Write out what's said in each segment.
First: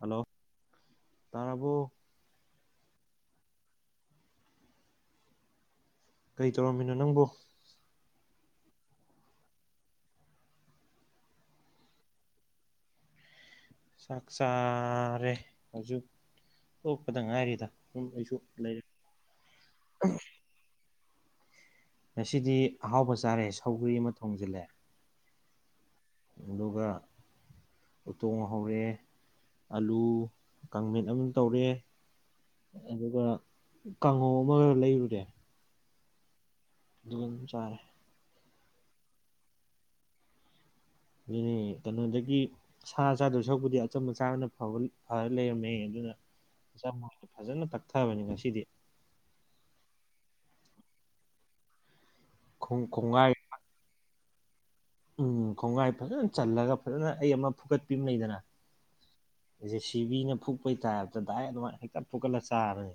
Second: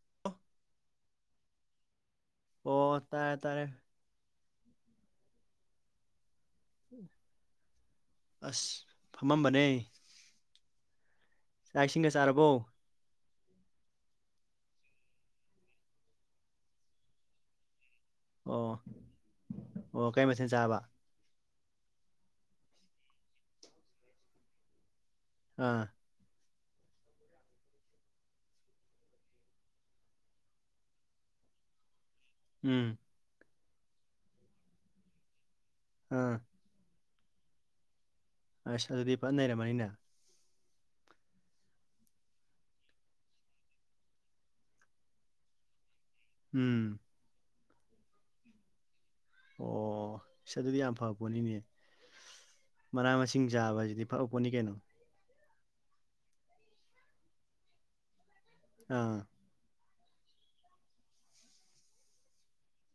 Hello ꯇꯥꯔꯕꯣ ꯑꯣ ꯇꯥꯔꯦ ꯇꯥꯔꯦ ꯀꯩ ꯇꯧꯔꯝꯃꯤꯅꯣ ꯅꯪꯕꯨ ꯑꯁ ꯐꯝꯃꯝꯕꯅꯦ ꯆꯥꯛ ꯏꯁꯤꯡꯒ ꯆꯥꯔꯕꯣ ꯆꯥꯛ ꯆꯥꯔꯦ ꯍꯧꯖꯤꯛ ꯇꯣꯛꯄꯗ ꯉꯥꯏꯔꯤꯗ ꯎꯝ ꯑꯩꯁꯨ ꯑꯣ ꯂꯩꯔꯦ ꯑꯣ ꯀꯩ ꯃꯊꯦꯜ ꯆꯥꯕ ꯉꯁꯤꯗꯤ ꯑꯍꯥꯎꯕ ꯆꯥꯔꯦ ꯁꯧꯒ꯭ꯔꯤ ꯑꯃ ꯊꯣꯡꯖꯤꯜꯂꯦ ꯑꯥ ꯑꯗꯨꯒ ꯎꯇꯣꯡ ꯍꯧꯔꯦ ꯑꯂꯨ ꯀꯥꯡꯃꯦꯠ ꯑꯃ ꯇꯧꯔꯦ ꯎꯝ ꯑꯗꯨꯒ ꯀꯥꯡꯉꯧ ꯑꯃꯒ ꯂꯩꯔꯨꯔꯦ ꯑꯥ ꯑꯗꯨꯒ ꯑꯗꯨꯡ ꯆꯥꯔꯦ ꯑꯁ ꯑꯗꯨꯗꯤ ꯐꯖꯅ ꯅꯩꯔꯝꯃꯅꯤꯅꯦ ꯑꯗꯨꯅꯤ ꯀꯩꯅꯣꯗꯒꯤ ꯁꯥ ꯆꯥꯗꯣꯢ ꯁꯔꯨꯛꯄꯨꯗꯤ ꯑꯆꯝꯕ ꯆꯥꯕꯅ ꯐꯔ ꯂꯩꯔꯝꯃꯦ ꯑꯗꯨꯅ ꯎꯝ ꯑꯆꯝꯕ ꯑꯣꯢꯅ ꯐꯖꯅ ꯇꯛꯊꯕꯅꯤ ꯉꯁꯤꯗꯤ ꯑꯣ ꯏꯁ ꯑꯗꯨꯗꯤ ꯌꯥꯝ ꯐꯕ ꯄꯣꯠꯅꯤꯅꯦ ꯈꯣꯡ ꯃꯅꯥ ꯈꯣꯡꯒꯥꯏ ꯃꯁꯤꯡ ꯆꯥꯕꯁꯤꯗꯤ ꯐꯕ ꯄꯣꯠꯅꯤ ꯀꯩꯅꯣ ꯎꯝ ꯈꯣꯡꯒꯥꯏ ꯐꯖꯅ ꯆꯜꯂꯒ ꯐꯖꯅ ꯑꯩ ꯑꯃ ꯐꯨꯀꯠꯄꯤ ꯑꯃ ꯂꯩꯗꯅ ꯑꯥ ꯖꯦ ꯁꯤ ꯕꯤꯅ ꯐꯨꯛꯄꯩ ꯇꯥꯢꯄꯇ ꯗꯥꯢꯔꯦꯛ ꯑꯗꯨꯃꯥꯏꯅ ꯍꯦꯛꯇ ꯐꯨꯛꯀꯠꯂ ꯆꯥꯕꯅꯤ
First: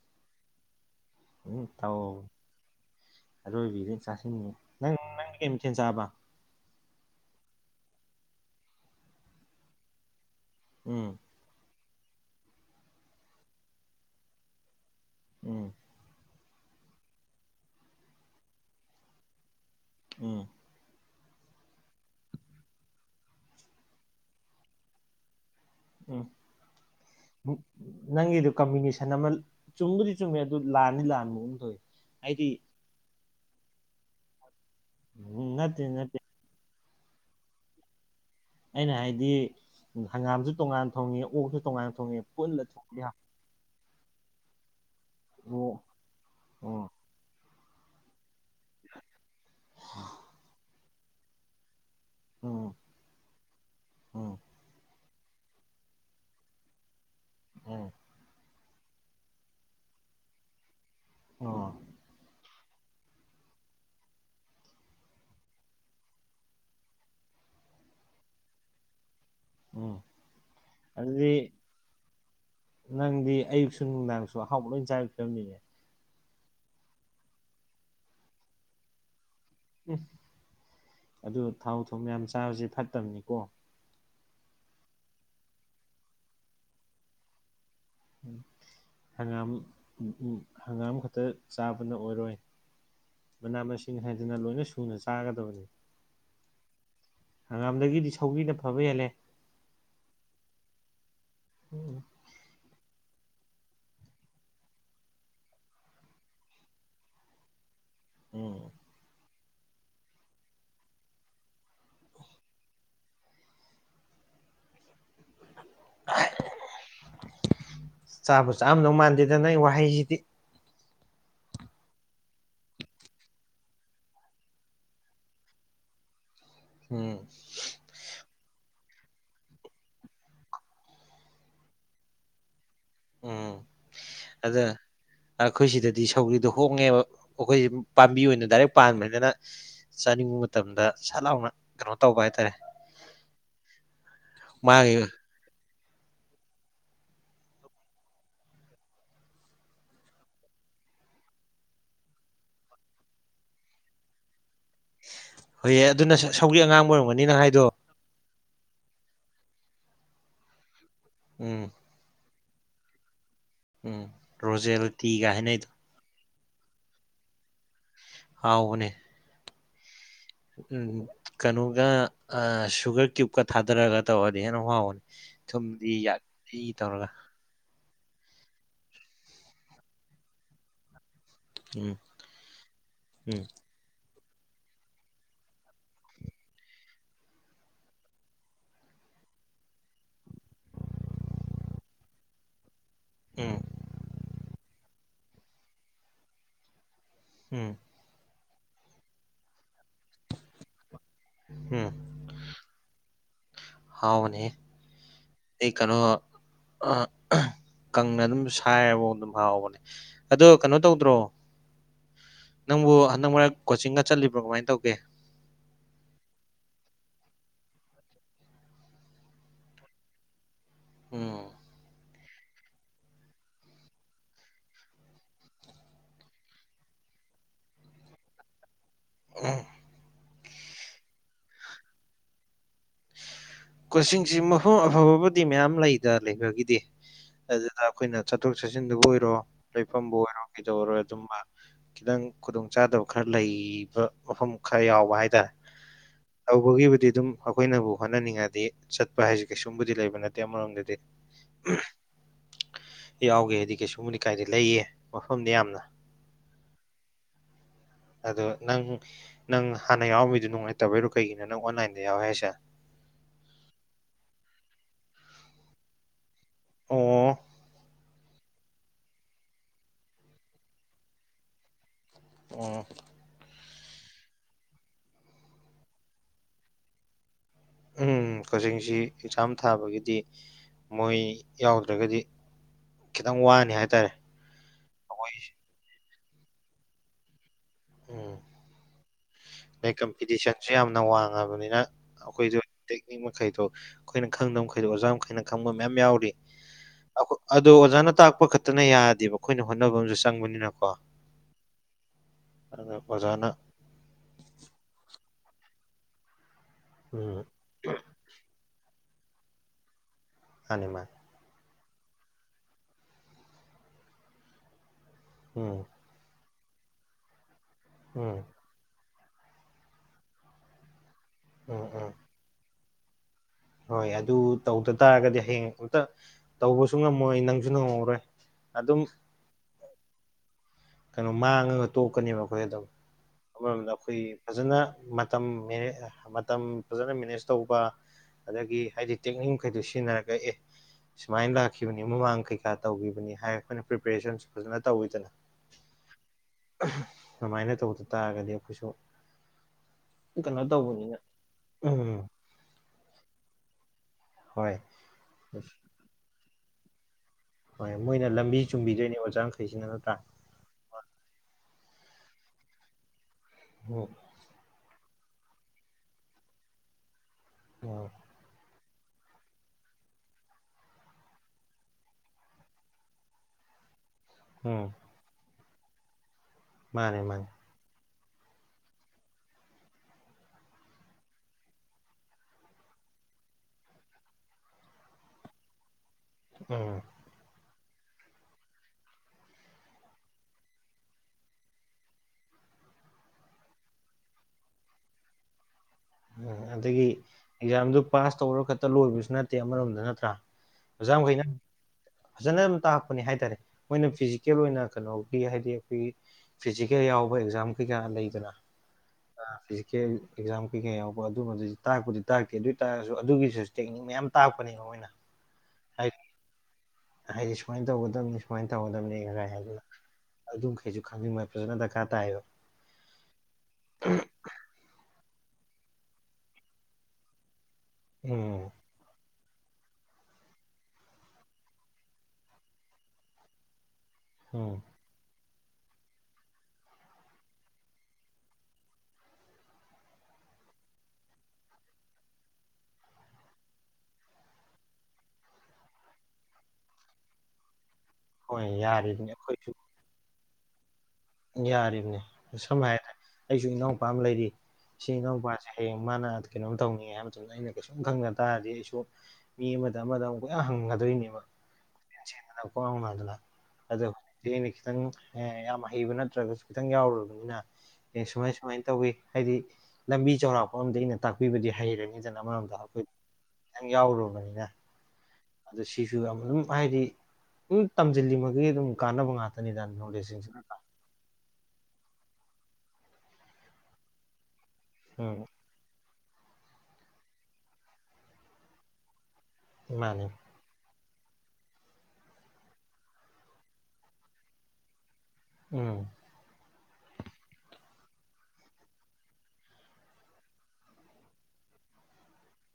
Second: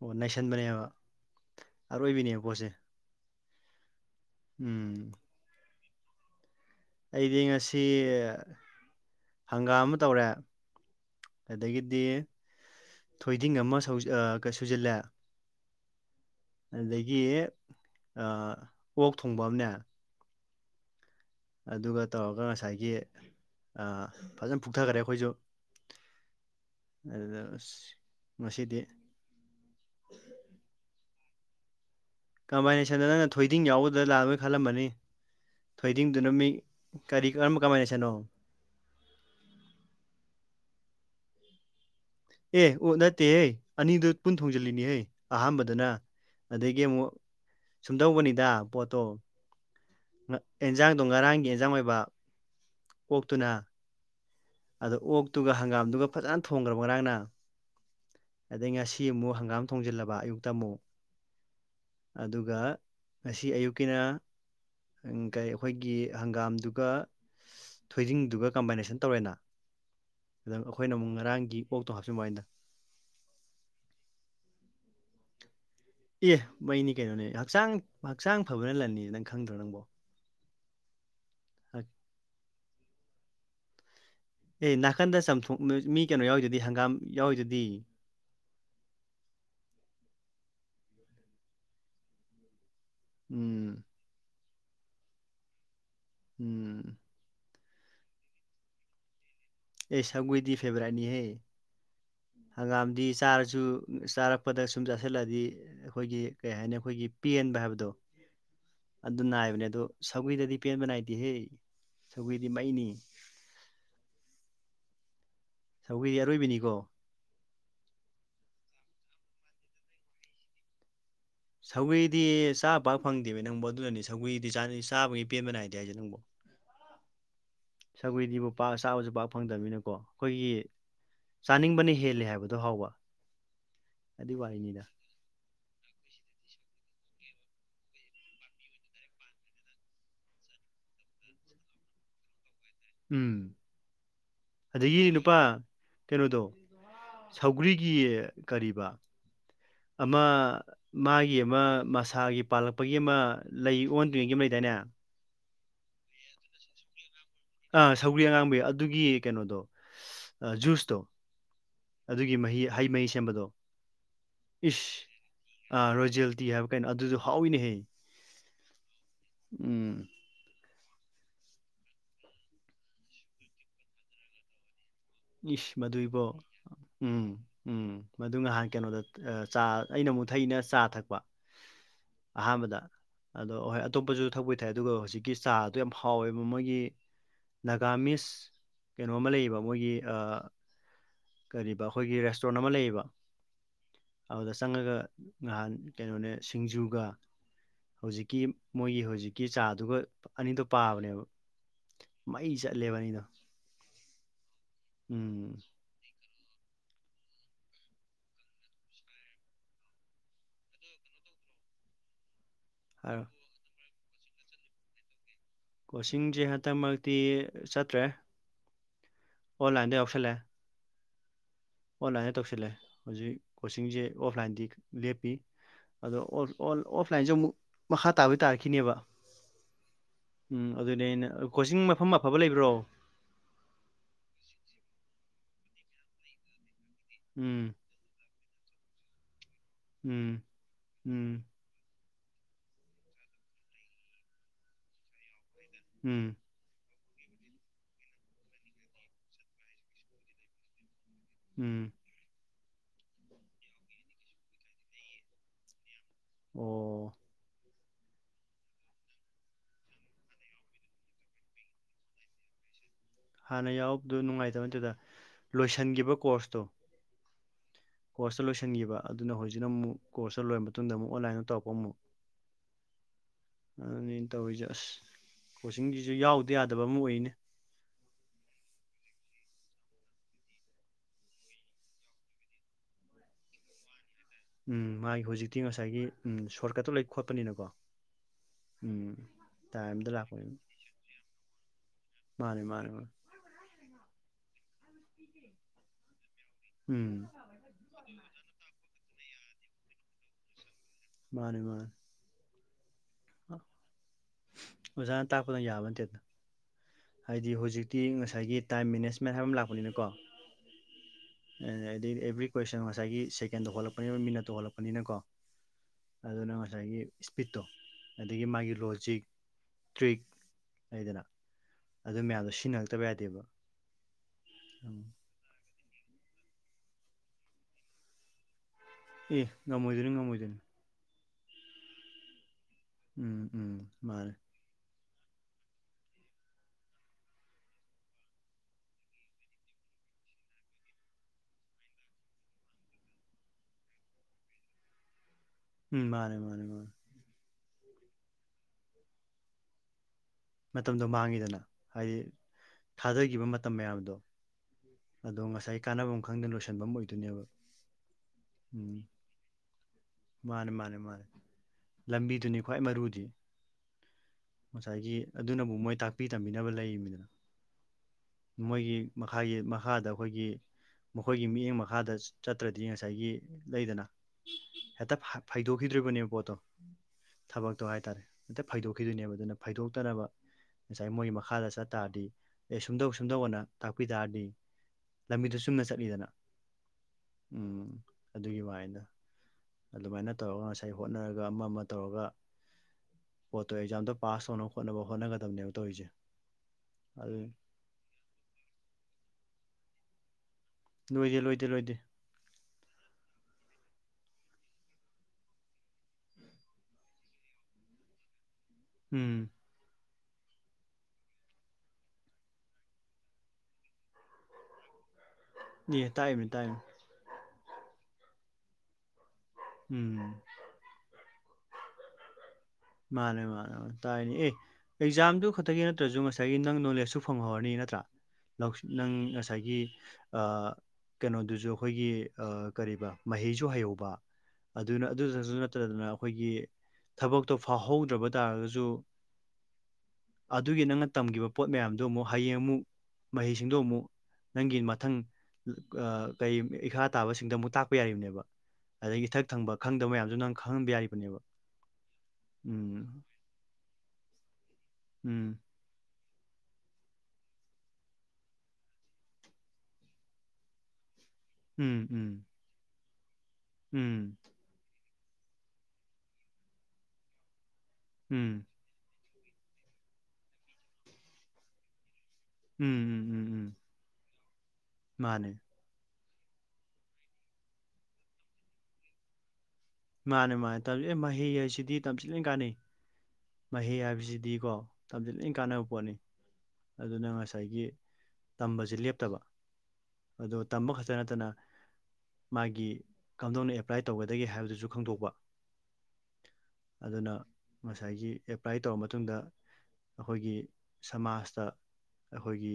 ꯑꯣ ꯅꯩꯁꯟꯕꯅꯦꯕ ꯑꯔꯣꯏꯕꯤꯅꯦꯕ ꯄꯣꯠꯁꯦ ꯑꯔꯣꯏꯕꯤꯅꯦ ꯆꯥꯁꯤꯟꯒ꯭ꯔꯦ ꯅꯪ ꯎꯝ ꯅꯪ ꯀꯩ ꯃꯊꯦꯜ ꯆꯥꯕ ꯑꯩꯗꯤ ꯉꯁꯤ ꯍꯪꯒꯥꯝ ꯑꯃ ꯇꯧꯔꯦ ꯎꯝ ꯑꯗꯒꯤꯗꯤ ꯊꯣꯏꯗꯤꯡ ꯑꯃ ꯁꯧ ꯁꯨꯖꯤꯜꯂꯦ ꯎꯝ ꯑꯗꯒꯤ ꯑꯣꯛ ꯊꯣꯡꯕ ꯑꯃꯅꯦ ꯎꯝ ꯑꯗꯨꯒ ꯇꯧꯔꯒ ꯉꯁꯥꯏꯒꯤ ꯐꯖꯅ ꯐꯛꯊꯈꯔꯦ ꯑꯩꯈꯣꯏꯁꯨ ꯎꯝ ꯑꯗꯨꯗ ꯑꯁ ꯅꯪꯒꯤꯗꯨ ꯉꯁꯤꯗꯤ ꯀꯝꯕꯤꯅꯦꯁꯟ ꯑꯃ ꯆꯨꯝꯕꯨꯗꯤ ꯆꯨꯝꯃꯦ ꯑꯗꯨ ꯂꯥꯟꯗꯤ ꯂꯥꯟꯂꯦ ꯀꯝꯕꯥꯏꯅꯦꯁꯟꯗꯣ ꯅꯪꯅ ꯊꯣꯏꯗꯤꯡ ꯌꯥꯎꯕꯗꯨꯗ ꯂꯥꯛꯕꯣꯏ ꯈꯜꯂꯝꯃꯅꯤ ꯅꯠꯇꯦ ꯅꯠꯇꯦ ꯊꯣꯏꯗꯤꯡꯗꯨꯅ ꯃꯤ ꯀꯔꯤ ꯀꯔꯝꯕ ꯀꯝꯕꯥꯏꯅꯦꯁꯟꯅꯣ ꯑꯩꯅ ꯍꯥꯏꯗꯤ ꯍꯪꯒꯥꯝꯁꯨ ꯇꯣꯡꯉꯥꯟ ꯊꯣꯡꯉꯤ ꯑꯣꯛꯁꯨ ꯇꯣꯉꯥꯟ ꯊꯣꯡ ꯑꯦ ꯑꯣ ꯅꯠꯇꯦꯍꯦ ꯑꯅꯤꯗꯨ ꯄꯨꯟ ꯊꯣꯡꯖꯤꯜꯂꯤꯅꯤ ꯍꯦ ꯎꯝ ꯑꯍꯥꯟꯕꯗꯅ ꯑꯗꯒꯤ ꯎꯝ ꯑꯃꯨꯛ ꯁꯨꯝꯗꯧꯕꯅꯤꯗ ꯄꯣꯠꯇꯣ ꯑꯦꯟꯖꯥꯡꯗꯣ ꯉꯔꯥꯡꯒꯤ ꯑꯦꯟꯖꯥꯡ ꯑꯣꯏꯕ ꯎꯝ ꯑꯣꯛꯇꯨꯅ ꯑꯗꯣ ꯑꯣꯛꯇꯨꯒ ꯍꯪꯒꯥꯝꯗꯨꯒ ꯐꯖꯅ ꯊꯣꯡꯈ꯭ꯔꯕ ꯉꯔꯥꯡꯅ ꯎꯝ ꯑꯗꯩ ꯉꯁꯤ ꯑꯃꯨꯛ ꯍꯪꯒꯥꯝ ꯊꯣꯡꯖꯤꯜꯂꯕ ꯑꯌꯨꯛꯇ ꯑꯃꯨꯛ ꯑꯣ ꯑꯗꯨꯒ ꯉꯁꯤ ꯑꯌꯨꯛꯀꯤꯅ ꯀꯩ ꯑꯩꯈꯣꯏꯒꯤ ꯍꯪꯒꯝꯗꯨꯒ ꯊꯣꯏꯗꯤꯡꯗꯨꯒ ꯀꯝꯕꯥꯏꯅꯦꯁꯟ ꯇꯧꯔꯦꯅ ꯎꯝ ꯑꯗꯨꯝ ꯑꯩꯈꯣꯏꯅ ꯑꯃꯨꯛ ꯑꯗꯨꯗꯤ ꯉꯔꯥꯡꯒꯤ ꯑꯣꯛꯇꯣ ꯍꯥꯞꯆꯤꯟꯕ ꯋꯥꯅꯤꯗ ꯅꯪꯗꯤ ꯑꯌꯨꯛꯁꯨ ꯅꯨꯡꯗꯥꯡꯁꯨ ꯑꯍꯥꯎꯕ ꯂꯣꯏ ꯆꯥꯔ ꯆꯝꯅꯤ ꯑꯦ ꯃꯩꯅꯤ ꯀꯩꯅꯣꯅꯦ ꯍꯛꯆꯥꯡ ꯍꯛꯆꯥꯡ ꯐꯕꯅ ꯂꯟꯅꯤ ꯅꯪ ꯈꯪꯗ꯭ꯔꯣ ꯅꯪꯕꯣ ꯑꯗꯨ ꯊꯥꯎ ꯊꯨꯝ ꯌꯥꯝ ꯆꯥꯕꯁꯦ ꯐꯠꯇꯕꯅꯤꯀꯣ ꯑꯦ ꯅꯥꯀꯟꯗ ꯆꯝꯊꯣꯡ ꯃꯤ ꯀꯩꯅꯣ ꯌꯥꯎꯗꯨꯗꯤ ꯍꯪꯒꯥꯝ ꯌꯥꯎꯏꯗꯨꯗꯤ ꯎ ꯍꯪꯒꯥꯝ ꯍꯪꯒꯥꯝ ꯈꯛꯇ ꯆꯥꯕꯅ ꯑꯣꯏꯔꯣꯏ ꯃꯅꯥ ꯎꯝ ꯃꯁꯤꯡ ꯍꯥꯏꯗꯅ ꯂꯣꯏꯅ ꯁꯨꯅ ꯆꯥꯒꯗꯕꯅꯤ ꯎꯝ ꯍꯪꯒꯥꯝꯗꯒꯤꯗꯤ ꯁꯧꯒꯤꯅ ꯐꯕ ꯍꯦꯜꯂꯦ ꯑꯦ ꯁꯧꯒ꯭ꯔꯤꯗꯤ ꯐꯦꯕꯔꯥꯏꯠꯅꯤꯍꯦ ꯍꯪꯒꯥꯝꯗꯤ ꯆꯥꯔꯖꯨ ꯆꯥꯔꯛꯄꯗ ꯁꯨꯝ ꯆꯥꯁꯤꯜꯂꯛꯂꯗꯤ ꯑꯩꯈꯣꯏꯒꯤ ꯀꯩ ꯍꯥꯏꯅꯤ ꯑꯩꯈꯣꯏꯒꯤ ꯄꯦꯟꯕ ꯍꯥꯏꯕꯗꯣ ꯎꯝ ꯑꯗꯨ ꯅꯥꯏꯕ ꯑꯗꯣ ꯁꯧꯒ꯭ꯔꯤꯗꯗꯤ ꯄꯦꯟꯕ ꯅꯥꯏꯗꯦꯍꯦ ꯁꯧꯒ꯭ꯔꯤꯗꯗꯤ ꯃꯩꯅꯤ [inaudible] ꯁꯧꯒꯤ ꯑꯔꯣꯏꯕꯤꯅꯤꯀꯣ ꯆꯥꯕꯨ ꯆꯥꯝꯗꯧ ꯃꯥꯟꯗꯦꯗ ꯅꯪ ꯋꯥꯍꯩꯖꯤꯗꯤ ꯁꯧꯒ꯭ꯔꯤꯗꯤ ꯆꯥꯕ ꯄꯥꯛ ꯐꯪꯗꯦꯕ ꯅꯪꯕꯨ ꯑꯗꯨꯅꯅꯤ ꯁꯧꯒ꯭ꯔꯤꯗꯤ ꯆꯥꯕꯒꯤ ꯄꯦꯟꯕ ꯅꯥꯏꯗꯦ ꯍꯥꯏꯖꯦ ꯅꯪꯕꯨ ꯎꯝ ꯆꯥꯕꯖꯨ ꯄꯥꯛ ꯐꯪꯗꯕꯅꯤꯅꯀꯣ ꯈꯣꯏꯒꯤ ꯆꯥꯅꯤꯡꯕꯅ ꯍꯦꯜꯂꯦ ꯍꯥꯏꯕꯗꯣ ꯍꯥꯎꯕ ꯎꯝ ꯑꯗꯨꯏ ꯋꯥꯔꯤꯅꯤꯗ ꯈꯣꯏ ꯁꯤꯗꯗꯤ ꯁꯧꯒ꯭ꯔꯤꯗꯣ ꯍꯣꯡꯉꯦꯕ ꯑꯈꯣꯏ ꯄꯥꯝꯕꯤ ꯑꯣꯏꯅ ꯗꯥꯏꯔꯦꯛ ꯄꯥꯟꯕꯅꯤꯅ ꯆꯥꯅꯤꯡꯕ ꯃꯇꯝꯗ ꯁꯠ ꯂꯥꯎꯅ ꯀꯩꯅꯣ ꯇꯧꯕ ꯍꯥꯏꯇꯔꯦ ꯎꯝ ꯃꯥꯒꯤ ꯑꯗꯒꯤ ꯅꯨꯄꯥ ꯀꯩꯅꯣꯗꯣ ꯁꯧꯒ꯭ꯔꯤꯒꯤ ꯀꯔꯤꯕ ꯑꯃ ꯃꯥꯒꯤ ꯑꯃ ꯃꯁꯥꯒꯤ ꯄꯥꯜꯂꯛꯄꯒꯤ ꯑꯃ ꯂꯩ ꯑꯣꯟꯗ꯭ꯔꯤꯉꯩꯒꯤ ꯃ ꯗꯦꯅꯦ ꯍꯣꯏꯑꯦ ꯑꯗꯨꯅ ꯁꯧꯒ꯭ꯔꯤ ꯑꯉꯥꯡꯕ ꯑꯣꯏꯔꯝꯒꯅꯤ ꯅꯪ ꯍꯥꯏꯗꯣ ꯑꯥ ꯁꯧꯒ꯭ꯔꯤ ꯑꯉꯥꯡꯕꯩ ꯑꯗꯨꯒꯤ ꯀꯩꯅꯣꯗꯣ ꯖꯨꯁꯇꯣ ꯎꯝ ꯑꯗꯨꯒꯤ ꯃꯍꯤ ꯍꯩ ꯃꯍꯤ ꯁꯦꯝꯕꯗꯣ ꯎꯝ ꯔꯣꯖꯦꯜ ꯏꯁ ꯇꯤꯒ ꯍꯥꯏꯅꯩꯗꯣ ꯑ ꯔꯣꯖꯦꯜꯇꯤ ꯍꯥꯏꯕ ꯀꯩꯅꯣ ꯑꯗꯨꯖꯨ ꯍꯥꯎꯋꯤꯅꯦꯍꯦ ꯍꯥꯎꯕꯅꯦ ꯎꯝ ꯎꯝ ꯀꯩꯅꯣꯒ ꯑ ꯁꯨꯒꯔ ꯀꯤꯌꯨꯞꯀ ꯊꯥꯗꯔꯒ ꯇꯧꯔꯗꯤ ꯍꯦꯟꯅ ꯍꯥꯎꯕꯅꯤ ꯏꯁ ꯊꯨꯝꯗꯤ ꯃꯗꯨꯏꯕꯣ ꯌꯥꯛꯂꯤ ꯇꯧꯔꯒ ꯎꯝ ꯎꯝ ꯃꯗꯨ ꯉꯍꯥꯟ ꯀꯩꯅꯣꯗ ꯆꯥ ꯑꯩꯅ ꯑꯃꯨꯛ ꯊꯛꯏꯅ ꯆꯥ ꯊꯛꯄ ꯎꯝ ꯑꯍꯥꯟꯕꯗ ꯎꯝ ꯑꯗꯣ ꯍꯣꯏ ꯑꯇꯣꯞꯄꯖꯨ ꯊꯛꯄꯨꯗꯤ ꯊꯥꯛꯑꯦ ꯑꯗꯨꯒ ꯍꯧꯖꯤꯛꯀꯤ ꯆꯥꯗꯣ ꯌꯥꯝ ꯍꯥꯎꯋꯦꯕ ꯃꯣꯏꯒꯤ ꯅꯒꯥꯃꯤꯁ ꯀꯩꯅꯣꯝꯃꯥ ꯂꯩꯌꯦꯕ ꯃꯣꯏꯒꯤ ꯑꯥ, ꯀꯔꯤꯕ ꯑꯩꯈꯣꯏꯒꯤ ꯔꯦꯁꯇ꯭ꯔꯣꯟ ꯑꯃ ꯂꯩꯌꯦꯕ ꯎꯝ ꯑꯗꯨꯗ ꯆꯪꯉꯒ ꯅꯍꯥꯟ ꯀꯩꯅꯣꯅꯦ ꯁꯤꯡꯖꯨꯒ ꯎꯝ ꯍꯧꯖꯤꯛꯀꯤ ꯃꯣꯏꯒꯤ ꯍꯧꯖꯤꯛꯀꯤ ꯆꯥꯗꯨꯒ ꯑꯅꯤꯗꯨ ꯄꯥꯕꯅꯦꯕ ꯎꯝ ꯃꯩ ꯆꯠꯂꯦꯕ ꯑꯅꯤꯗꯣ ꯍꯥꯎꯕꯅꯦꯍꯦ ꯎꯝ ꯑꯥ ꯀꯪꯅ ꯑꯗꯨꯝ ꯁꯥꯏꯕꯥꯎ ꯑꯗꯨꯝ ꯍꯥꯎꯕꯅꯦ ꯑꯗꯣ ꯀꯩꯅꯣ ꯇꯧꯗ꯭ꯔꯣ ꯅꯪꯕꯨ ꯍꯥꯏꯔꯣ. ꯍꯟꯗꯛ ꯃꯔꯛ ꯀꯣꯆꯤꯡꯒ ꯆꯠꯂꯤꯕ꯭ꯔꯣ ꯀꯃꯥꯏꯅ ꯇꯧꯒꯦ ꯀꯣꯆꯤꯡꯁꯦ ꯍꯟꯗꯛꯃꯔꯛꯇꯤ ꯆꯠꯇ꯭ꯔꯦ ꯑꯣꯟ ꯂꯥꯏꯟꯗ ꯌꯥꯎꯁꯟꯂꯦ ꯎꯝ ꯑꯣꯟꯂꯥꯏꯟꯗ ꯇꯧꯁꯤꯜꯂꯦ ꯍꯧꯖꯤꯛ ꯀꯣꯆꯤꯡꯖꯦ ꯑꯣꯐꯂꯥꯏꯟꯗꯤ ꯂꯦꯞꯄꯤ ꯑꯗꯣ ꯑꯣꯜ ꯑꯣꯜ ꯑꯣꯐꯂꯥꯏꯟꯖꯦ ꯑꯃꯨꯛ ꯃꯈꯥ ꯇꯥꯕꯗꯤ ꯇꯥꯔꯛꯈꯤꯅꯦꯕ ꯑꯣ ꯎꯝ ꯑꯗꯨꯅꯦ ꯑꯩꯅ ꯀꯣꯆꯤꯡ ꯃꯐꯝ ꯑꯐꯕ ꯂꯩꯕ꯭ꯔꯣ ꯀꯣꯆꯤꯡꯁꯤ ꯃꯐꯝ ꯑꯐꯕꯕꯨꯗꯤ ꯃꯌꯥꯝ ꯂꯩꯗ ꯂꯩꯕꯒꯤꯗꯤ ꯎꯝ ꯑꯗꯨꯗ ꯑꯩꯈꯣꯏꯅ ꯆꯠꯊꯣꯛ ꯆꯠꯁꯤꯟꯗꯕꯨ ꯑꯣꯏꯔꯣ ꯂꯩꯐꯝꯕꯨ ꯎꯝ ꯑꯣꯏꯔꯣ ꯀꯩꯗꯧ ꯑꯣꯏꯔꯣ ꯑꯗꯨꯝꯕ ꯎꯝ ꯈꯤꯇꯪ ꯈꯨꯗꯣꯡꯆꯥꯗꯕ ꯈꯔ ꯂꯩꯕ ꯃꯐꯝ ꯈꯔ ꯌꯥꯎꯕ ꯍꯥꯏꯇꯥꯔꯦ ꯎꯝ ꯇꯧꯕꯒꯤꯕꯨꯗꯤ ꯑꯗꯨꯝ ꯍꯧ ꯑꯩꯈꯣꯏꯅꯕꯨ ꯍꯣꯠꯅꯅꯤꯡꯉꯥꯏꯗꯤ ꯆꯠꯄ ꯍꯥꯏꯁꯤ ꯀꯩꯁꯨꯝꯕꯨꯗꯤ ꯂꯩꯕ ꯅꯠꯇꯦ ꯑꯃꯔꯣꯝꯗꯗꯤ ꯎꯝ ꯌꯥꯎꯒꯦ ꯍꯥꯏꯗꯤ ꯀꯩꯁꯨꯝꯕꯨꯗꯤ ꯀꯥꯏꯗꯦ ꯂꯩꯌꯦ ꯃꯐꯝꯗꯤ ꯌꯥꯝꯅ ꯑꯣ ꯑꯗꯣ ꯅꯪ ꯅꯪ ꯍꯥꯟꯅ ꯌꯥꯎꯔꯝꯃꯤꯗꯨ ꯅꯨꯡꯉꯥꯏꯇꯕꯩꯔꯣ ꯀꯩꯒꯤꯅꯣ ꯅꯪ ꯑꯣꯟꯂꯥꯏꯟꯗ ꯌꯥꯎꯋꯦ ꯍꯥꯏꯁꯦ ꯍꯥꯟꯅ ꯌꯥꯎꯕꯗꯨ ꯅꯨꯡꯉꯥꯏꯇꯕ ꯅꯠꯇꯦꯗ ꯂꯣꯏꯁꯟꯒꯤꯕ ꯀꯣ꯭ꯔꯁ ꯑꯣ ꯀꯣ꯭ꯔꯁꯇꯣ ꯂꯣꯏꯁꯟꯒꯤꯕ ꯑꯗꯨꯅ ꯍꯧꯖꯤꯛꯅ ꯑꯃꯨꯛ ꯀꯣ꯭ꯔꯁꯇ ꯂꯣꯏꯔꯕ ꯃꯇꯨꯡꯗ ꯑꯃꯨꯛ ꯑꯣꯟꯂꯥꯏꯟꯗ ꯇꯧꯔꯛꯄ ꯑꯃꯨꯛ ꯑꯣ ꯑꯗꯨꯅꯦ ꯑꯩꯅ ꯇꯧꯔꯤꯖꯦ ꯑꯁ ꯀꯣꯆꯤꯡꯖꯤꯖꯨ ꯌꯥꯎꯗ ꯌꯥꯗꯕ ꯑꯃ ꯑꯣꯏꯅꯦ ꯎꯝ ꯀꯣꯆꯤꯡꯁꯤ ꯑꯦꯛꯖꯥꯝ ꯊꯥꯕꯒꯤꯗꯤ ꯃꯣꯏ ꯌꯥꯎꯗ꯭ꯔꯒꯗꯤ ꯈꯤꯇꯪ ꯋꯥꯅꯤ ꯍꯥꯏꯇꯥꯔꯦ ꯎꯝ ꯃꯥꯒꯤ ꯑꯩꯈꯣꯏ ꯍꯧꯖꯤꯛꯇꯤ ꯉꯁꯥꯏꯒꯤ ꯎꯝ ꯁꯣꯔꯠꯀꯠꯇ ꯂꯣꯏ ꯈꯣꯠꯄꯅꯤꯅꯀꯣ ꯎꯝ ꯇꯥꯏꯝꯗ ꯂꯥꯛꯄꯅꯤꯅ ꯀꯝꯄꯤꯇꯤꯁꯟꯖꯨ ꯌꯥꯝꯅ ꯋꯥꯡꯉꯕꯅꯤꯅ ꯑꯩꯈꯣꯏꯗꯣ ꯃꯥꯅꯦ ꯃꯥꯅꯦ ꯃꯥꯅꯦ ꯇꯦꯛꯅꯤꯛ ꯃꯈꯩꯗꯣ ꯑꯩꯈꯣꯏꯅ ꯈꯪꯗꯕ ꯑꯣꯖꯥ ꯃꯈꯩꯅ ꯈꯪꯕ ꯃꯌꯥꯝ ꯌꯥꯎꯔꯤ ꯎꯝ ꯑꯈꯣ ꯑꯗꯣ ꯑꯣꯖꯥꯅ ꯇꯥꯛꯄ ꯈꯛꯇꯅ ꯌꯥꯗ ꯗꯦꯕ ꯑꯈꯣꯏꯅ ꯍꯣꯠꯅꯕ ꯑꯃꯖꯨ ꯆꯪꯕꯅꯤꯅꯀꯣ ꯃꯥꯅꯦ ꯃꯥꯅꯦ ꯑꯅꯥ ꯑꯣꯖꯥꯅ ꯑꯣꯖꯥꯅ ꯇꯥꯛꯄꯅ ꯌꯥꯕ ꯅꯠꯇꯦꯗ ꯎꯝ ꯍꯥꯏꯗꯤ ꯍꯧꯖꯤꯛꯇꯤ ꯉꯁꯥꯏꯒꯤ ꯇꯥꯏꯝ ꯃꯦꯅꯦꯖꯃꯦꯟ ꯍꯥꯏꯕ ꯑꯃ ꯂꯥꯛꯄꯅꯤꯅꯀꯣ ꯃꯥꯅꯦ ꯃꯥꯅꯦ ꯑꯥꯏꯗꯤ ꯑꯦꯕ꯭ꯔꯤ ꯀꯣꯏꯁꯟ ꯉꯁꯥꯏꯒꯤ ꯁꯦꯀꯦꯟꯗ ꯍꯣꯜꯂꯛꯄꯅꯤꯅ ꯃꯤꯅꯠꯇꯣ ꯍꯣꯜꯂꯛꯄꯅꯤꯅꯀꯣ ꯎꯝ ꯑꯗꯨꯅ ꯉꯁꯥꯏꯒꯤ ꯏꯁꯄꯤꯠꯇꯣ ꯎꯝ ꯑꯗꯒꯤ ꯃꯥꯒꯤ ꯂꯣꯖꯤꯛ ꯇ꯭ꯔꯤꯛ ꯂꯩꯗꯅ ꯎꯝ ꯎꯝ ꯑꯗꯨ ꯃꯌꯥꯝꯗꯣ ꯁꯤꯖꯤꯟꯅꯔꯛꯇꯕ ꯌꯥꯗꯦꯕ ꯍꯣꯏ ꯑꯗꯨ ꯇꯧꯗ ꯎꯝ ꯇꯥꯔꯒꯗꯤ ꯍꯌꯦꯡ ꯇ ꯇꯧꯕꯁꯨ ꯉꯝꯃꯣꯏ ꯅꯪꯁꯨ ꯅꯪꯍꯧꯔꯣꯏ ꯑꯗꯨꯝ ꯑꯦ ꯉꯃꯣꯏꯗꯣꯏꯅꯤ ꯉꯝꯃꯣꯏꯗꯣꯏꯅꯤ ꯀꯩꯅꯣ ꯃꯥꯡꯉꯒ ꯇꯣꯛꯀꯅꯦꯕ ꯑꯩꯈꯣꯏ ꯑꯗꯨꯝ ꯎꯝ ꯎꯝ ꯑꯃꯔꯣꯝꯗ ꯑꯩꯈꯣꯏ ꯃꯥꯅꯦ ꯐꯖꯅ ꯃꯠ ꯇꯝ ꯃꯦꯅꯦ ꯃꯇꯝ ꯐꯖꯅ ꯃꯦꯅꯦꯖ ꯇꯧꯕ ꯑꯗꯒꯤ ꯍꯥꯏꯗꯤ ꯇꯦꯛꯅꯤꯡꯈꯩꯗ ꯁꯤꯖꯤꯟꯅꯔꯒ ꯑꯦ ꯁꯨꯃꯥꯏꯅ ꯂꯥꯛꯈꯤꯕꯅꯤ ꯃꯃꯥꯡ ꯀꯩꯀꯥ ꯇꯧꯈꯤꯕꯅꯤ ꯍꯥꯏ ꯑꯩꯈꯣꯏꯅ ꯄ꯭ꯔꯤꯄꯦꯔꯦꯁꯟꯁꯨ ꯐꯖꯅ ꯇꯧꯋꯤꯗꯅ ꯎꯝ ꯃꯥꯅꯦ ꯃꯥꯅꯦ ꯃꯥꯅꯦ ꯑꯗꯨꯃꯥꯏꯅ ꯇꯧꯗ ꯇꯥꯔꯒꯗꯤ ꯑꯩꯈꯣꯏꯁꯨ ꯀꯩꯅꯣ ꯃꯇꯝꯗꯣ ꯇꯧꯕꯅꯤꯅ ꯃꯥꯡꯉꯤꯗꯅ ꯍꯥꯏꯗꯤ ꯎꯝ ꯊꯥꯗꯒꯤꯕ ꯃꯇꯝ ꯃꯌꯥꯝꯗꯣ ꯍꯣꯏ ꯑꯗꯣ ꯉꯁꯥꯏ ꯀꯥꯟꯅꯐꯝ ꯈꯪꯗꯅ ꯂꯣꯏꯁꯟꯕ ꯑꯃ ꯑꯣꯏꯗꯣꯏꯅꯦꯕ ꯍꯣꯏ ꯃꯣꯏꯅ ꯂꯝꯕꯤ ꯎꯝ ꯆꯨꯝꯕꯤꯗꯣꯏꯅꯦ ꯑꯣꯖꯥ ꯃꯈꯩꯁꯤꯅ ꯅꯠꯇ꯭ꯔꯥ ꯃꯥꯅꯦ ꯃꯥꯅꯦ ꯃꯥꯅꯦ ꯂꯝꯕꯤꯗꯨꯅꯤ ꯈ꯭ꯋꯥꯏ ꯃꯔꯨꯗꯤ ꯎꯝ ꯉꯁꯥꯏꯒꯤ ꯑꯗꯨꯅꯕꯨ ꯃꯣꯏ ꯇꯥꯛꯄꯤ ꯇꯝꯕꯤꯅꯕ ꯂꯩꯔꯤꯃꯤꯗꯅ ꯑꯣ ꯃꯣꯏꯒꯤ ꯃꯈꯥꯒꯤ ꯃꯈꯥꯗ ꯈꯣꯏꯒꯤ ꯃꯈꯣꯏꯒꯤ ꯃꯤꯠꯌꯦꯡ ꯃꯈꯥꯗ ꯆꯠꯇ꯭ꯔꯗꯤ ꯉꯁꯥꯏꯒꯤ ꯂꯩꯗꯅ ꯎꯝ ꯍꯦꯛꯇ ꯐꯩꯗꯣꯛꯈꯤꯗ꯭ꯔꯨꯕꯅꯦꯕ ꯄꯣꯠꯇꯣ ꯃꯥꯅꯦ ꯃꯥꯅꯦ ꯊꯕꯛꯇꯣ ꯍꯥꯏꯇꯥꯔꯦ ꯍꯦꯛꯇ ꯐꯩꯗꯣꯛꯈꯤꯗꯣꯏꯅꯦꯕ ꯑꯗꯨꯅ ꯐꯩꯗꯣꯛꯇꯅꯕ ꯉꯁꯥꯏ ꯃꯣꯏꯒꯤ ꯃꯈꯥꯗ ꯆꯠ ꯇꯔꯗꯤ ꯑꯦ ꯁꯨꯝꯗꯧ ꯁꯨꯝꯗꯧꯅ ꯇꯥꯛꯄꯤ ꯇꯥꯔꯗꯤ ꯂꯝꯕꯤꯗꯨ ꯆꯨꯝꯅ ꯆꯠꯂꯤꯗꯅ ꯎꯝ ꯎꯝ ꯑꯗꯨꯒꯤ ꯋꯥꯅꯤꯗ ꯑꯗꯨꯃꯥꯏꯅ ꯇꯧꯔꯒ ꯉꯁꯥꯏ ꯍꯣꯠꯅꯔꯒ ꯑꯃ ꯑꯃ ꯇꯧꯔꯒ ꯄꯣꯠꯇꯣ ꯑꯦꯛꯖꯥꯝꯗꯣ ꯄꯥꯁ ꯇꯧ ꯈꯣꯠꯅꯕ ꯍꯣꯠꯅꯒꯗꯕꯅꯦꯕ ꯇꯧꯔꯤꯁꯦ ꯎꯝ ꯑꯗꯒꯤ ꯑꯗꯨ ꯑꯦꯛꯖꯥꯝꯗꯨ ꯄꯥꯁ ꯇꯧꯔ ꯈꯛꯇ ꯂꯣꯏꯕꯁꯨ ꯅꯠꯇꯦ ꯑꯃꯔꯣꯝꯗ ꯅꯠꯇ꯭ꯔꯥ ꯑꯣꯖꯥ ꯂꯣꯏꯗꯦ ꯃꯈꯩꯅ ꯂꯣꯏꯗꯦ ꯂꯣꯏꯗꯦ ꯐꯖꯅ ꯑꯗꯨꯝ ꯇꯥꯛꯛꯄꯅꯦ ꯍꯥꯏꯇꯥꯔꯦ ꯃꯣꯏꯅ ꯐꯤꯖꯤꯀꯦꯜ ꯑꯣꯏꯅ ꯀꯩꯅꯣꯒꯤ ꯍꯥꯏꯗꯤ ꯑꯩꯈꯣꯏꯒꯤ ꯐꯤꯖꯤꯀꯦꯜ ꯌꯥꯎꯕ ꯑꯦꯛꯖꯥꯝ ꯀꯩꯀꯥ ꯂꯩꯗꯅ ꯎꯝ ꯐꯤꯖꯤꯀꯦꯜ ꯑꯦꯛꯖꯥꯝ ꯀꯩꯀꯥ ꯌꯥꯎꯕ ꯑꯗꯨꯝꯕꯗꯨꯗꯤ ꯇꯥꯛꯄꯨꯗꯤ ꯇꯥꯛꯇꯦ ꯑꯗꯨ ꯑꯣꯏ ꯇꯥꯔꯒꯁꯨ ꯑꯗꯨꯒꯤꯁꯨ ꯇꯦꯛꯅꯤꯛ ꯃꯌꯥꯝ ꯇꯥꯛꯄꯅꯦꯕ ꯃꯣꯏꯅ ꯌꯦ ꯍꯥꯏꯗꯤ ꯇꯥꯏꯃꯤ ꯇꯥꯏ ꯍꯥꯏꯗꯤ ꯁꯨꯃꯥꯏꯅ ꯇꯧꯒꯗꯕꯅꯤ ꯁꯨꯃꯥꯏꯅ ꯇꯧꯒꯗꯕꯅꯤ ꯈꯔ ꯍꯥꯏꯕꯤꯕ ꯎꯝ ꯑꯗꯨꯝꯈꯩꯖꯨ ꯈꯪꯖꯤꯟꯕ ꯐꯖꯅ ꯗꯔꯀꯥ꯭ꯔ ꯇꯥꯏꯌꯦꯕ ꯃꯥꯅꯦ ꯃꯥꯅꯦ ꯃꯥꯅꯦ ꯇꯥꯏꯅꯤ ꯑꯦ ꯑꯦꯛꯖꯥꯝꯗꯨ ꯒꯤ ꯅꯠꯇ꯭ꯔꯖꯨ ꯉꯁꯥꯏꯒꯤ ꯅꯪ ꯅꯣꯂꯦꯖꯁꯨ ꯐꯪꯍꯧꯔꯅꯤ ꯅꯠꯇ꯭ꯔꯥ ꯎꯝ ꯂꯧ ꯅꯪ ꯉꯁꯥꯏꯒꯤ ꯑ ꯀꯩꯅꯣꯗꯨꯁꯨ ꯑꯩꯈꯣꯏꯒꯤ ꯑ ꯀꯔꯤꯕ ꯃꯍꯩꯁꯨ ꯍꯩꯍꯧꯕ ꯎꯝ ꯑꯗꯨꯅ ꯑꯗꯨꯗꯁꯨ ꯅꯠꯇꯗꯅ ꯑꯩꯈꯣꯏꯒꯤ ꯊꯕꯛ ꯇꯨ ꯐꯥꯎꯍꯧꯗ꯭ꯔꯕ ꯇꯥꯔꯒꯖꯨ ꯑꯗꯨꯒꯤ ꯅꯪꯅ ꯇꯝꯒꯤꯕ ꯄꯣꯠ ꯃꯌꯥꯝꯗꯨ ꯑꯃꯨꯛ ꯍꯌꯦꯡ ꯑꯃꯨꯛ ꯃꯍꯩꯁꯤꯡꯗꯨꯣ ꯑꯃꯨꯛ ꯅꯪꯒꯤ ꯃꯊꯪ ꯑ ꯀꯩ ꯏꯈꯥ ꯇꯥꯕꯁꯤꯡꯗ ꯑꯃꯨꯛ ꯇꯥꯛ ꯌꯥꯔꯤꯕꯅꯦꯕ ꯍꯣꯏ ꯑꯗꯒꯤ ꯌꯥꯔꯤꯕꯅꯤ ꯏꯊꯛ ꯊꯪꯕ ꯈꯪꯗꯕ ꯃꯌꯥꯝꯖꯨ ꯅꯪ ꯈꯪꯍꯟꯕ ꯌꯥꯔꯤ ꯌꯥꯔꯤꯕꯅꯦ ꯁꯝꯅ ꯍꯥꯏ ꯀꯥꯟ ꯑꯩꯖꯨ ꯏꯅꯥꯎꯄꯥ ꯑꯃ ꯂꯩꯔꯤ ꯁꯤ ꯎꯝ ꯏꯅꯥꯎꯄꯥꯁꯦ ꯍꯌꯦꯡ ꯃꯥꯅ ꯀꯩꯅꯣꯝ ꯇꯧꯅꯤꯉꯦ ꯍꯥꯏꯕ ꯃꯇꯝꯗ ꯑꯩꯅ ꯀꯩꯁꯨꯝ ꯈꯪꯗ ꯇꯥꯔꯗꯤ ꯑꯩꯁꯨ ꯃꯤ ꯑꯃꯗ ꯑꯃꯗ ꯑꯃꯨꯛ ꯀꯣꯏꯍꯪ ꯍꯪꯒꯗꯣꯏꯅꯦꯕ ꯎꯝ ꯎꯝ ꯑꯗꯨꯅ ꯑꯗꯣ ꯎꯝ ꯑꯩꯅ ꯈꯤꯇꯪ ꯌꯥꯝ ꯍꯩꯕ ꯅꯠꯇ꯭ꯔꯒꯁꯨ ꯈꯤꯇꯪ ꯌꯥꯎꯔꯨꯔꯕꯅꯤꯅ ꯑꯦ ꯁꯨꯃꯥꯏ ꯎꯝ ꯁꯨꯃꯥꯏꯅ ꯇꯧꯋꯤ ꯍꯥꯏꯗꯤ ꯂꯝꯕꯤ ꯆꯧꯔꯥꯛꯄ ꯑꯝꯗꯤ ꯑꯩꯅ ꯇꯥꯛꯄꯤꯕꯗꯤ ꯍꯩꯔꯅꯤ ꯑꯃꯔꯣꯝꯗ ꯎꯝ ꯑꯩꯈꯣꯏ ꯎꯝ ꯎꯝ ꯎꯝ ꯈꯤꯇꯪ ꯌꯥꯎꯔꯨꯔꯕꯅꯤꯅ ꯃꯥꯅꯦ ꯨ ꯌꯥꯝ ꯑꯗꯨꯝ ꯍꯥꯏꯗꯤ ꯎ ꯇꯝꯖꯤꯜꯂꯤꯃꯈꯪ ꯑꯗꯨꯝ ꯀꯥꯟꯅꯕ ꯉꯥꯛꯇ ꯃꯥꯅꯦ ꯃꯥꯅꯦ ꯇꯝꯖꯩ ꯃꯍꯩ ꯍꯥꯏꯁꯤꯗꯤ ꯇꯝꯁꯤꯜꯂꯤ ꯀꯥꯟꯅꯩ ꯃꯍꯩ ꯍꯥꯏꯕꯁꯤꯗꯤꯀꯣ ꯎꯝ ꯇꯝꯁꯤꯜꯂꯤ ꯀꯥꯟꯅꯕ ꯄꯣꯠꯅꯤ ꯑꯗꯨꯅ ꯉꯁꯥꯏꯒꯤ ꯇꯝꯕꯖꯦ ꯂꯦꯞꯇꯕ ꯃꯥꯅꯤ ꯑꯗꯣ ꯇꯝꯕ ꯈꯛ ꯇ ꯅꯠꯇꯅ ꯃꯥꯒꯤ ꯀꯝꯗꯧꯅ ꯑꯦꯄ꯭ꯂꯥꯏ ꯇꯧꯒꯗꯒꯦ ꯍꯥꯏꯗꯨꯖꯨ ꯈꯪꯗꯣꯛꯄ ꯎꯝ ꯑꯗꯨꯅ ꯉꯁꯥꯏꯒꯤ ꯑꯦꯄ꯭ꯂꯥꯏ ꯇꯧꯔ ꯃꯇꯨꯡꯗ ꯑꯩꯈꯣꯏꯒꯤ ꯁꯃꯥꯖꯇ ꯑꯈꯣꯏꯒꯤ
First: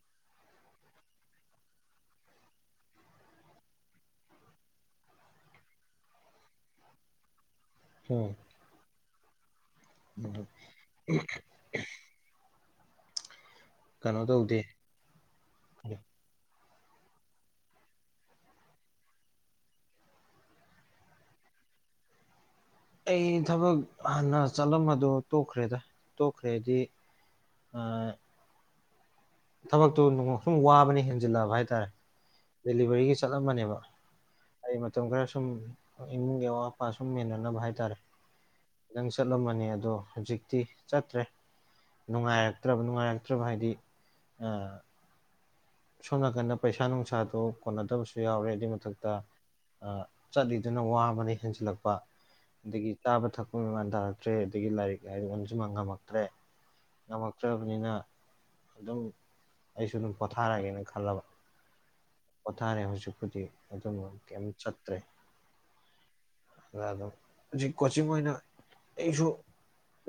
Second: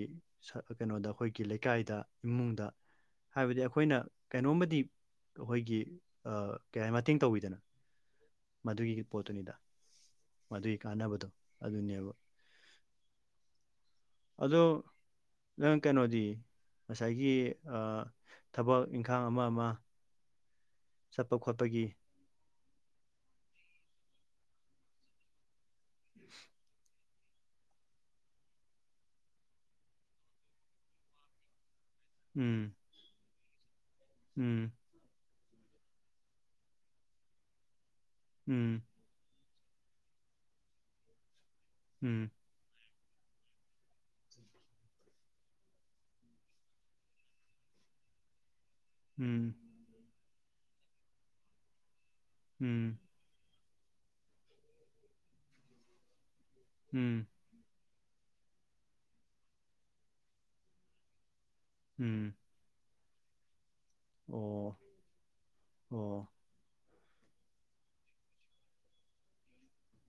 ꯀꯩꯅꯣꯗ ꯑꯩꯈꯣꯏꯒꯤ ꯂꯩꯀꯥꯏꯗ ꯏꯃꯨꯡꯗ ꯍꯥꯏꯕꯗꯤ ꯑꯩꯈꯣꯏꯅ ꯀꯩꯅꯣꯝꯃꯗꯤ ꯑꯩꯈꯣꯏꯒꯤ ꯑꯥ ꯀꯩ ꯍꯥꯏ ꯃꯇꯦꯡ ꯇꯧꯕꯤꯗꯅ ꯎꯝ ꯃꯗꯨꯒꯤ ꯄꯣꯠꯇꯨꯅꯤꯗ ꯃꯗꯨꯒꯤ ꯀꯥꯟꯅꯕꯗꯣ ꯑꯗꯨꯅꯦꯕ ꯀꯩꯅꯣ ꯇꯧꯗꯦ ꯑꯗꯣ ꯅꯪ ꯀꯩꯅꯣꯗꯤ ꯉꯁꯥꯏꯒꯤ ꯊꯕꯛ ꯏꯪꯈꯥꯡ ꯑꯃ ꯑꯃ ꯆꯠꯄ ꯈꯣꯠꯄꯒꯤ ꯑꯩ ꯊꯕꯛ ꯍꯥꯟꯅ ꯆꯠꯂꯝꯕꯗꯣ ꯇꯣꯛꯈ꯭ꯔꯦꯗ ꯇꯣꯛꯈ꯭ꯔꯦꯗꯤ ꯑꯥ ꯊꯕꯛꯇꯨ ꯅꯣꯡꯃꯁꯨꯝ ꯋꯥꯕꯅ ꯍꯦꯟꯖꯤꯜꯂꯛꯑꯕ ꯍꯥꯏꯇꯥꯔꯦ ꯎꯝ ꯗꯦꯂꯤꯚꯔꯤꯒꯤ ꯆꯠꯂꯝꯃꯅꯦꯕ ꯎꯝ ꯑꯩ ꯃꯇꯝ ꯈꯔ ꯁꯨꯝ ꯏꯃꯨꯡꯒꯤ ꯑꯋꯥꯠ ꯑꯄꯥ ꯁꯨꯝ ꯃꯦꯟꯅꯅꯕ ꯍꯥꯏꯇꯥꯔꯦ ꯎꯝ ꯈꯤꯇꯪ ꯆꯠꯂꯝꯕꯅꯦ ꯑꯗꯣ ꯍꯧꯖꯤꯛꯇꯤ ꯆꯠꯇ꯭ꯔꯦ ꯎꯝ ꯅꯨꯡꯉꯥꯏꯔꯛꯇ꯭ꯔꯕ ꯅꯨꯡꯉꯥꯏꯔꯛꯇ꯭ꯔꯕ ꯍꯥꯏꯗꯤ ꯑ ꯁꯣꯝ ꯅꯥꯀꯟꯗ ꯄꯩꯁꯥ ꯅꯨꯡꯁꯥꯗꯣ ꯀꯣꯟꯅꯗꯕꯁꯨ ꯌꯥꯎꯔꯦ ꯑꯗꯨꯏ ꯃꯊꯛꯇ ꯎꯝ ꯑ ꯆꯠꯂꯤꯗꯨꯅ ꯋꯥꯕꯅ ꯍꯦꯟꯖꯤꯜꯂꯛꯄ ꯑꯗꯒꯤ ꯎꯝ ꯆꯥꯕ ꯊꯛꯄ ꯃꯦꯟꯃꯥꯟ ꯇꯥꯔꯛꯇ꯭ꯔꯦ ꯑꯗꯒꯤ ꯂꯥꯏꯔꯤꯛ ꯍꯥꯏꯔꯦ ꯑꯣꯟꯖꯤꯟꯕ ꯉꯝꯃꯛꯇ꯭ꯔꯦ ꯎꯝ ꯉꯝꯃꯛꯇ꯭ꯔꯕꯅꯤꯅ ꯑꯗꯨꯝ ꯑꯩꯁꯨ ꯑꯗꯨꯝ ꯄꯣꯊꯥꯔꯒꯦꯅ ꯈꯜꯂꯕ ꯎꯝ ꯄꯣꯊꯥꯔꯦ ꯍꯧꯖꯤꯛꯄꯨꯗꯤ ꯑꯗꯨꯝꯕ ꯀꯌꯤꯝ ꯑꯣ ꯆꯠꯇ꯭ꯔꯦ ꯑꯣ ꯑ ꯑꯗꯨꯝ ꯍꯧꯖꯤꯛ ꯀꯣꯆꯤꯡ ꯑꯣꯏꯅ ꯑꯩꯁꯨ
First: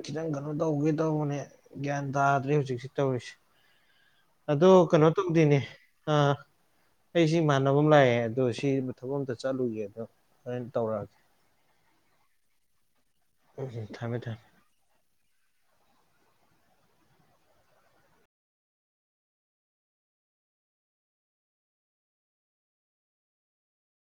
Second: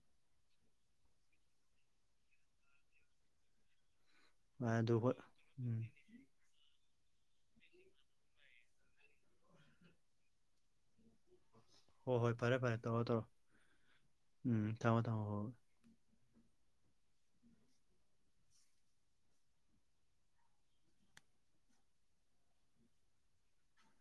ꯈꯤꯇꯪ ꯀꯩꯅꯣ ꯇꯧꯒꯦ ꯇꯧꯕꯅꯦ ꯒ꯭ꯌꯥꯟ ꯇꯥꯗ꯭ꯔꯦ ꯍꯧꯖꯤꯛꯁꯤ ꯇꯧꯔꯤꯁꯦ ꯑꯗꯨ ꯀꯩꯅꯣ ꯍꯣꯏ ꯇꯧꯗꯦꯅꯦ ꯎꯝ ꯑꯥ ꯑꯩꯁꯤ ꯏꯃꯥꯟꯅꯕ ꯑꯃ ꯂꯥꯛꯑꯦ ꯑꯗꯣ ꯁꯤ ꯊꯕꯛ ꯑꯃꯇ ꯆꯠꯂꯨꯒꯦ ꯑꯗꯣ ꯍꯣꯔꯦꯟ ꯇꯧꯔꯛꯑꯒꯦ ꯍꯣ ꯍꯣꯏ ꯐꯔꯦ ꯐꯔꯦ ꯇꯧꯔꯣ ꯊꯝꯃꯦ ꯊꯝꯃꯦ ꯇꯧꯔꯣ ꯎꯝ ꯊꯝꯃꯣ ꯊꯝꯃꯣ ꯍꯣꯏ ꯍꯣꯏ